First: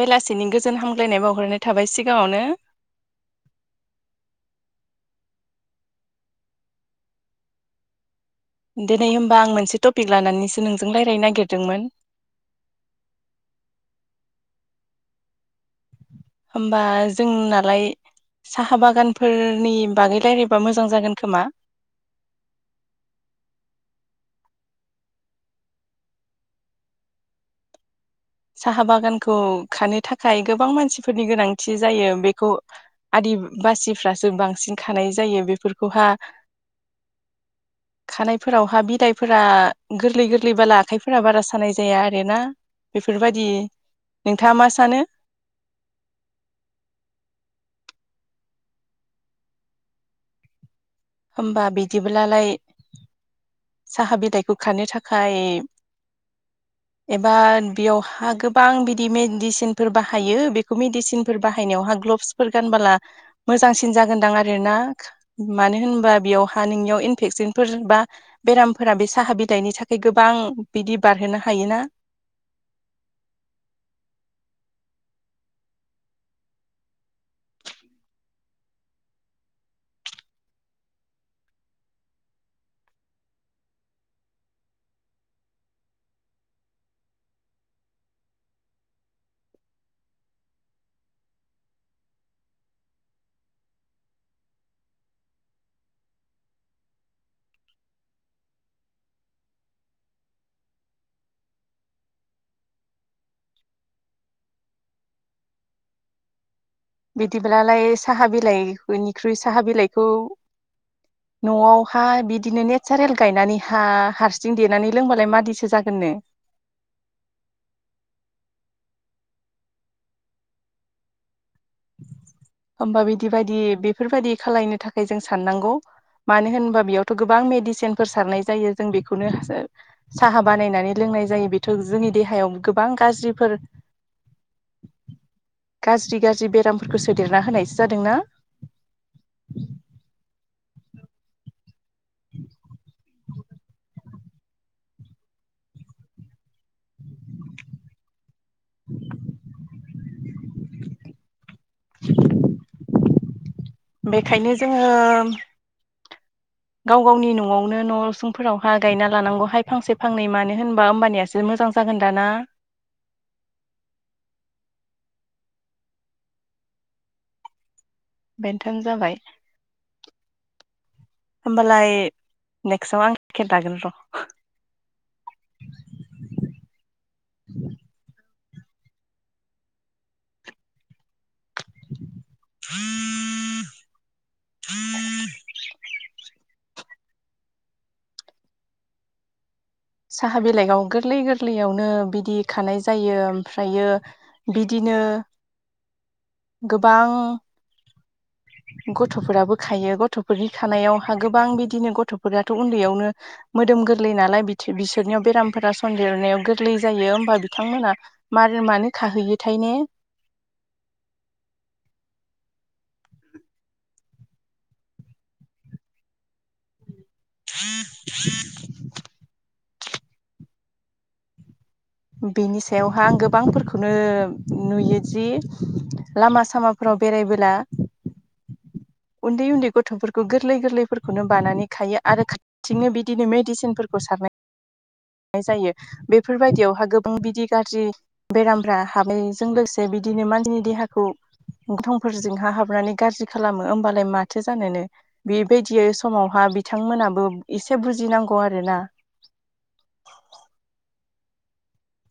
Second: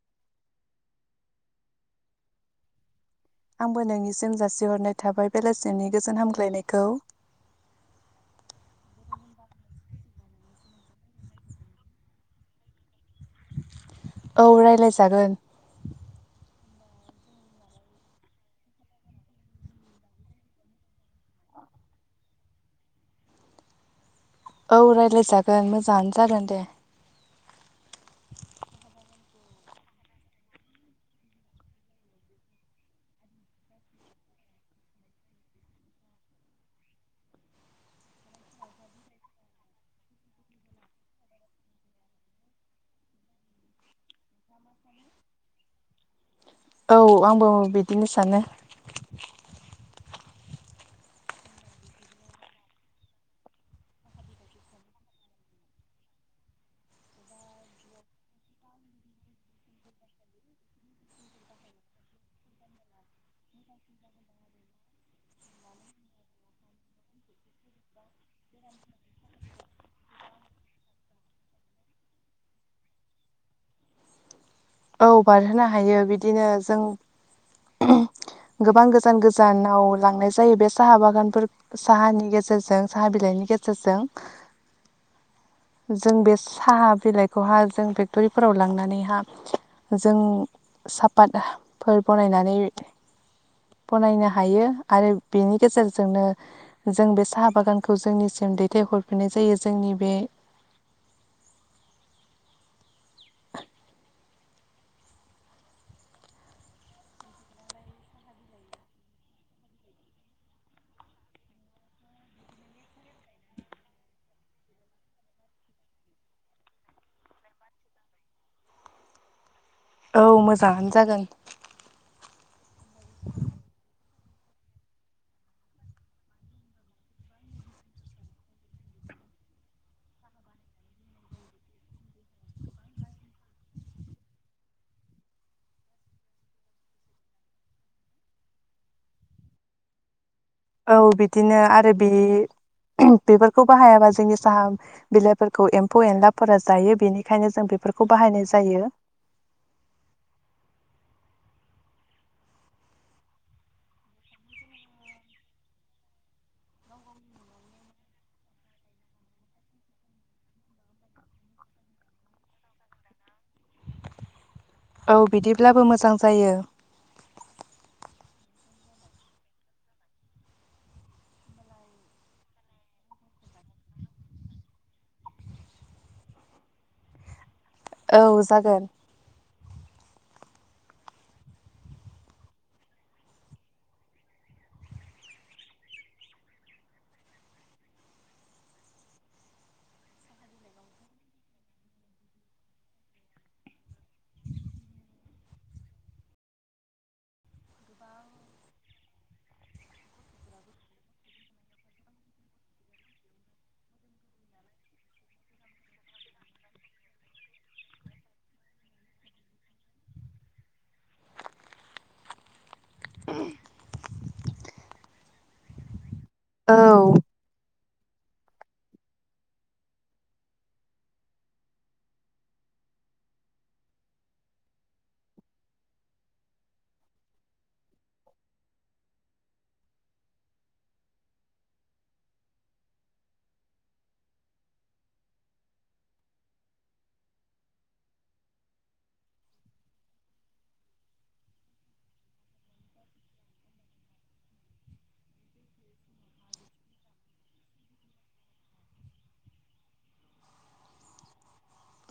बेलासिनि गोजोन हामग्लायनाय बावहरनाय थाबाय सिगाङावनो आंबो नोंनिसिम जासिहरनाय थाबाय बेलासिमनि गोजोन हामग्लायनायखौ [unintelligible] दिनै हबा आं मोनसे टपिक लानानैसो नोंजों रायज्लायनो नागिरदोंमोन औ राय्लायजागोन। होमबा जोंनालाय साहा बागानफोरनि बागै राय्लायबा मोजां जागोन खोमा? [unintelligible] औ रायज्लायजागोन मोजाङानो जागोन दे साहा बागानखौ खानो थाखाय गोबां मानसिफोरनि गोनांथि जायो बेखौ आदि बासिफ्रासो बांसिन खानाय जायो बेफोरखौहा [unintelligible] खानायफोरावहा बिदायफोरा गोरलै गोरलैबला आखाइफोरा बारा सानाय जाया आरोना बेफोरबायदि नोंथाङा मा सानो? औ आंबो बिदिनो सानो होमबा बिदिब्लालाय साहा बिलाइखौ खारनो थाखाय [unintelligible] एबा बेयावहा गोबां बिदि मेडिसिनफोर बाहायो बेखौ मेडिसिनफोर बाहायनायावहा गान मोजांसिन जागोनदां आरो ना मानो होन ा बेयावहा नोंनियाव इनफेकसनफोर बा बेरामफोरा बे साहा बिलाइनि थाखाय गोबां बिदि बारहोनो हायोना [unintelligible] औ बारहोनो हायो बिदिनो जों गोबां गोजान गोजानाव लांनाय जायो बे साहा बागानफोर साहानि गेजेरजों साहा नि गेजेरजों जों बे साहा बिलाइखौहाय जों फेक्ट'रिफोराव लांनानैहा जोंङो सापातफोर बानायनानै बानायनो हायो आरो बेनि गेजेरजोंनो जों बे साहा बागानखौ जोंनि दैथाय हरफिननाय जायो जोंनि बे [inaudible] बिदिब्लालाय साहा बिलाइनिख्रुइ साहा बिलाइखौ न'आव हा बिदिनो नेचारेल गायनानै हा हारसिं देनानै लोंबालाय मादिसो जागोन नो बां [unintelligible] औ मोजाङानो जागोन। होमबा बिदि बायदि बेफोरबायदि खालामलायनो थाखाय जों साननांगौ मानो होनोबा बेयावथ' गोबां मेडिसिनफोर सारनाय जायो जों बेखौनो साहा बानायनानै लोङो बुंनाय जायो बेथ' जोंनि देहायाव गोबां गाज्रिफोर [inaudible] गाज्रि गाज्रि बे फोरखौ सोदेरना होनायसो जादोंना औ बिदिनो आरो बे बेफोरखौ बाहायाबा जोंनि साहा बिलाइफोरखौ एम्फौ एनलाफोरा जायो बेनिखायनो जों बे बानायनाय जायो। बेखायनो जोङो गाव गावनि न'आवनो न'सुंफोरावहाय गायना लानांगौहाय फांसे फांनै मानो होनबा होमबा नियासो मोजां मोजां जागोन दाना [unintelligible] औ बिदिब्लाबो मोजां जायो। बेन्थाम जाबाय होमबालाय नेक्स्टआव आं खेन्थागोन र'। [inaudible] औ जागोन। [inaudible] [inaudible] साहा बिलाइखौ गोरलै गोरलैयावनो बिदि खानाय जायो ओमफ्रायो बिदिन नो गोबां [inaudible] गथ'फोराबो खायो गथ'फोरनि खानायावहा गोबां बिदिनो गथ'फोराथ' उन्दैयावनो मोदोम गोरलै नालाय बिसोरनियाव बेरामफोरा सन्देरनायाव गोरलै जायो हबा बिथांमोना मानो मानो खाहैयोथायनो [inaudible] औ [inaudible] बेनि सायावहाय आं गोबांफोरखौनो नुयोदि लामा सामाफ्राव बेरायबोला उन्दै उन्दै गथ'फोरखौ गोरलै गोरलैफोरखौनो बानानै खायो आरो खाथिङनो बिदिनो मेडिसिनफोरखौ सारो। [inaudible] जायो बेफोरबायदियावहा गोबां बिदि गाज्रि बेरामफ्रा हाबानायजों लोगोसे बिदि बिदिननो मानसिनि देहाखौ गनथं फोरजोंहा हाबनानै गाज्रि खालामो होमबालाय माथो जानोनो बेबायदियै समावहा बिथांमोनाबो एसे बुजिनांगौ आरोना। [inaudible]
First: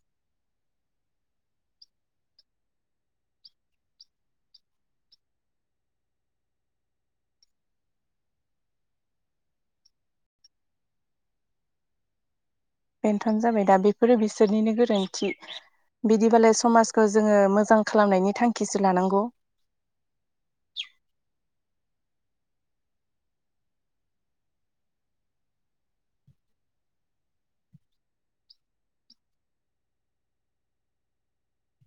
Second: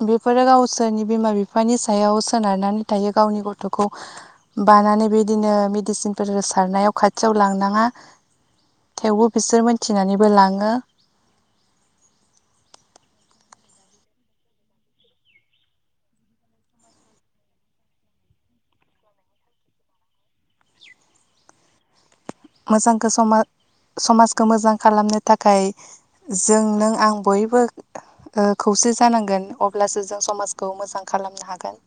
बेफोरो गावसोरनि बिमा बिफानि सायाव सोनारनानै थायो गावनि गथ'खौ बा बानानै बेदिनो मेडिसिनफोर सारनायाव खाथियाव लांनाङा थेवबो बिसोर मोनथिनानैबो लाङो। बेन्थ'न जाबाय दा बेफोरो बिसोरनिनो गोरोन्थि। बिदिबालाय समाजखौ जोङो मोजां खालामनायनि थांखिसो लानांगौ। [inaudible] मोजांखौ समाज समाजखौ मोजां खालामनो थाखाय जों नों आं बयबो ओ खौसे जानांगोन अब्लासो जों समाजखौ मोजां खालाम खालामनो हागोन।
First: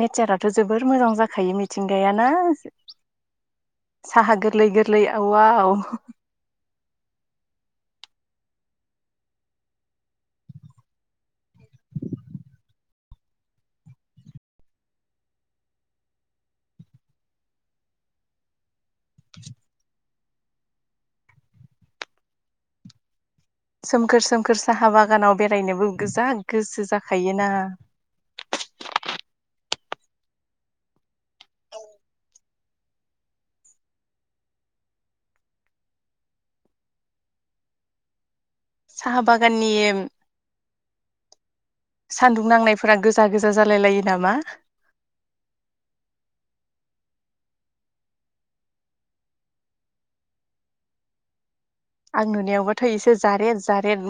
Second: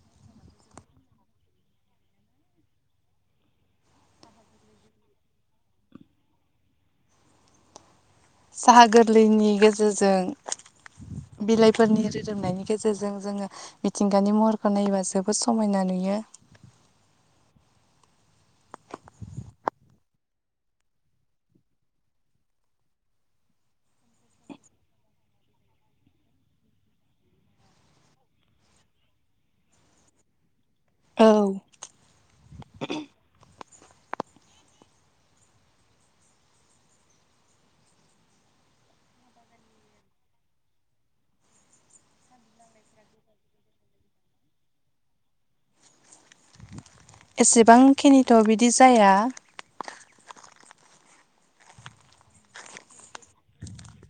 नेचाराथ' जोबोर मोजां जाखायो मिथिंगायाना साहा गोरलै गोरलै आव वाव साहा गोरलैनि गेजेरजों बिलाइफोरनि रोदोमनायनि गेजेरजों जोङो मिथिंगानि महरखौ नायोबा जोबोद समायना नुयो। यो [inaudible] सोमखोर सोमखोर साहा बागानाव बेरायनोबो गो जा गोसो जाखायोना। [inaudible] औ साहा बागाननि सान्दुं नांनायफोरा गोजा गोजा जालाय लायो नामा? एसेबांखिनिथ' बिदि जाया। आं नुनायावबाथ' एसे जारेद जारेद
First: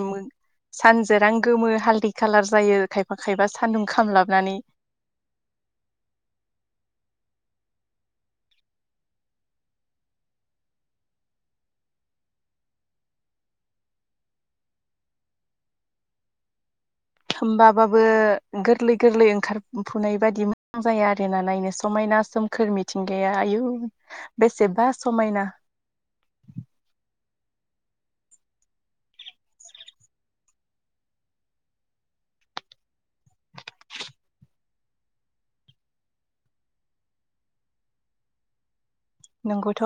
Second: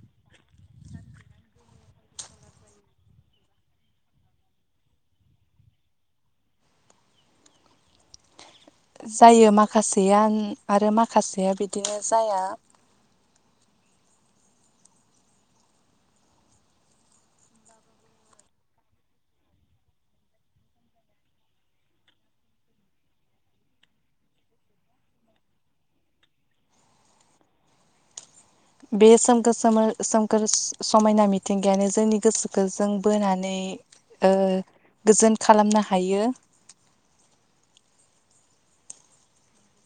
सानजेरां गोमो हालदै खाालार जायो खायफा खायफा सानदुं खामलाबनानै। [inaudible] जायो माखासेया आरो माखासेया बिदिनो जाया। होमबाबाबो गोरलै गोरलै ओंखारफुनाय बायदि मोजां जायो आरोना नायनो समायना। सोमखोर मिथिंगाया आयु बेसेबा समायना [inaudible] बे सोमखोर सोम सोमखोर समायना मिथिंगायानो जोंनि गोसोखौ जों बोनानै ओ गोजोन खालामनो हायो। नंगौथ'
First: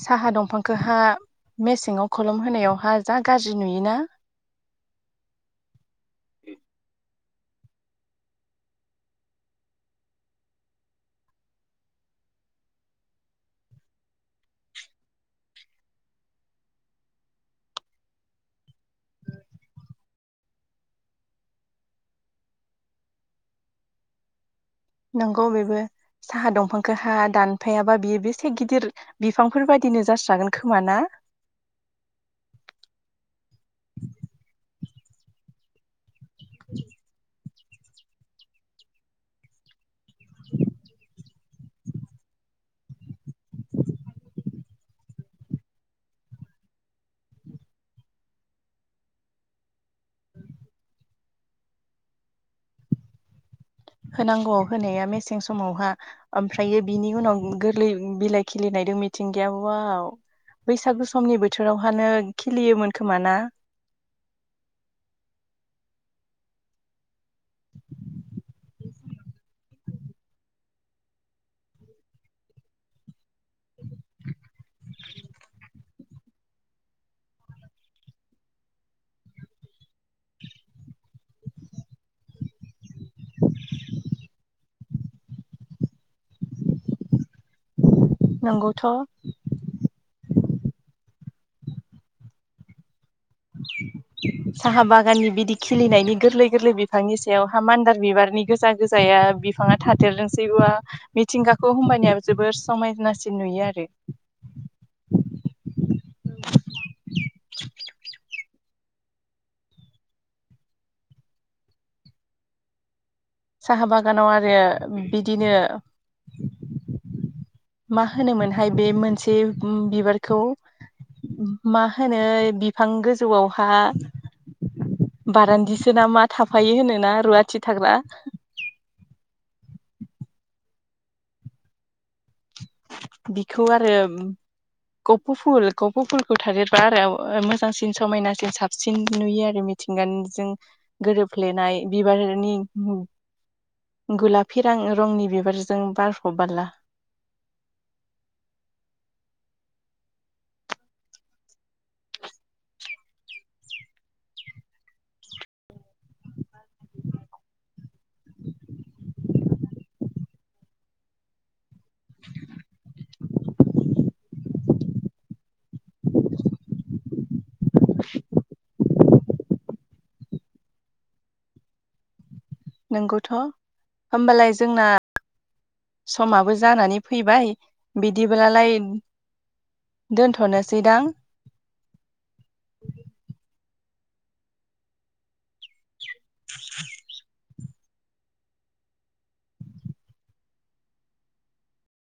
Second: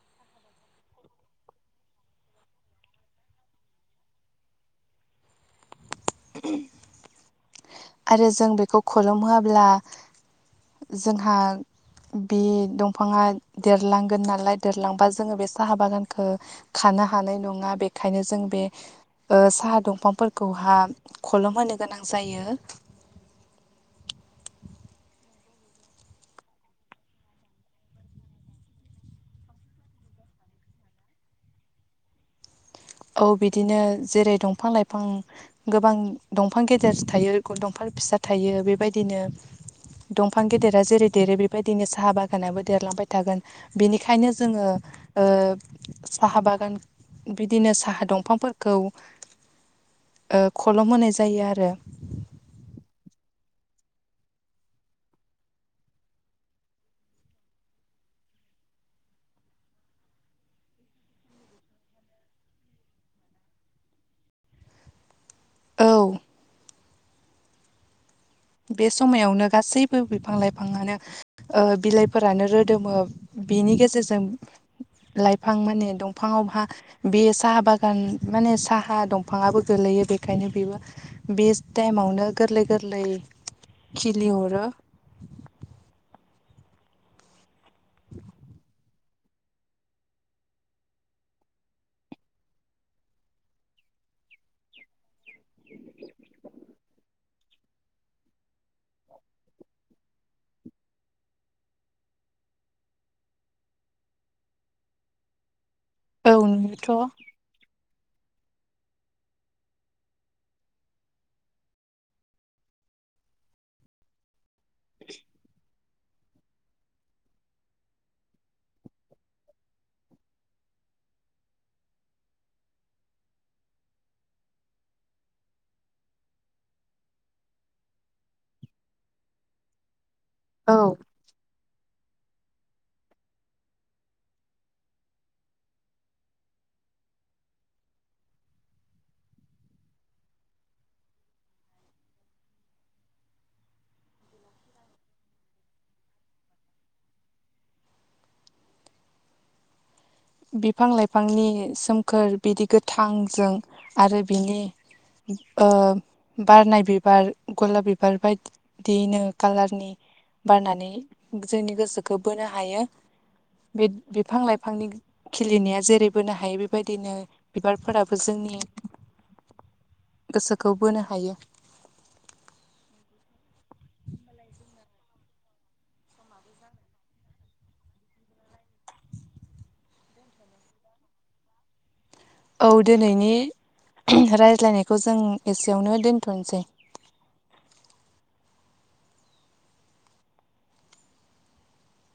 साहा दंफांखौहा मेसेङाव खोलोम होनायावहा जा गाज्रि नुयोना [inaudible] आरो जों बेखौ खलम होआब्ला जोंहा बे दंफाङा देरलांगोन नालाय देरलांबा जोङो बे साहा बागानखो खानो नो हानाय नङा बेखायनो जों बे ओ साहा दंफांफोरखौहा खलम होनो गोनां जायो। नंगौ बेबो साहा दंफांखौहा दानफायाबा बेयो बेसे गिदिर बिफांफोर बायदि नो जास्रागोन खोमा ना औ बिदिनो जेरै दंफां लाइ- फां गोबां दंफां गेदेर थायो दंफां फिसा थायो बेबायदिनो दंफां गेदेरा जेरै देरो बेबायदिनो साहा बागानाबो देरलांबाय थागोन बेनिखायनो जोङो ओ साहा बागान बिदिनो साहा दंफांफोरखौ ओ खलम होनाय जायो आरो होनांगौ होनाया मेसें समावहा ओमफ्रायो बिनि उनाव गोरलै बिलाइ खिलिनाय मिथिंगाया वाव बैसागु समनि बोथोरावहानो खिलियोमोन खोमा ना औ बे समायावनो गासैबो बिफां लाइफाङानो ओ बिलाइफोरानो रोदोमो बिनि गेजेरजों लाइफां माने दंफाङावहा बे साहा बागान माने साहा दंफाङाबो गोलै यो बेखायनो बेबो बे टाइमावनो गोरलै गोरलै खिलि हरो नंगौथ' साहा बागाननि बिदि खिलिनायनि गोरलै गोरलै बिफांनि सायावहा मान्दार बिबारनि गोजा गोजाया बिफाङा थादेरदोंसैबा मिथिंगाखौ होमबानिया जोबोर समायनासिन नुयो आरो [inaudible] औ नुयोथ' साहा बागानाव आरो बिदिनो मा होनोमोनहाय बे मोनसे बिबारखौ मा होनो बिफां गोजौवावहा बारान्दिसो ना मा थाफायो होनोना रुवाथि थाग्रा औ बिखौ आरो गफ' फुल गफ' फुलखौ थादेरबा आरो मोजांसिन समायनासिन साबसिन नुयो आरो मिथिंगानि जों गोरोबफ्लेनाय बिबारनि गुलाफि रां रंनि बिबारजों बारफ' बाला बिफां लाइफांनि सोमखोर बिदि गोथांजों आरो बिनि बारनाय बिबार गलाब बिबार बायदियैनो कालारनि बारनानै जोंनि गोसोखौ बोनो हायो बे बिफां लाइफांनि खिलिनाया जेरै बोनो हायो बेबायदिनो बिबारफोराबो जोंनि गोसोखौ बोनो हायो नंगौथ' होमबालाय जोंना समाबो जानानै फैबाय बिदिब्लालाय दोनथ'नोसै दां औ दोनैनि रायज्लायनायखौ जों एसेयावनो दोन थ'नोसै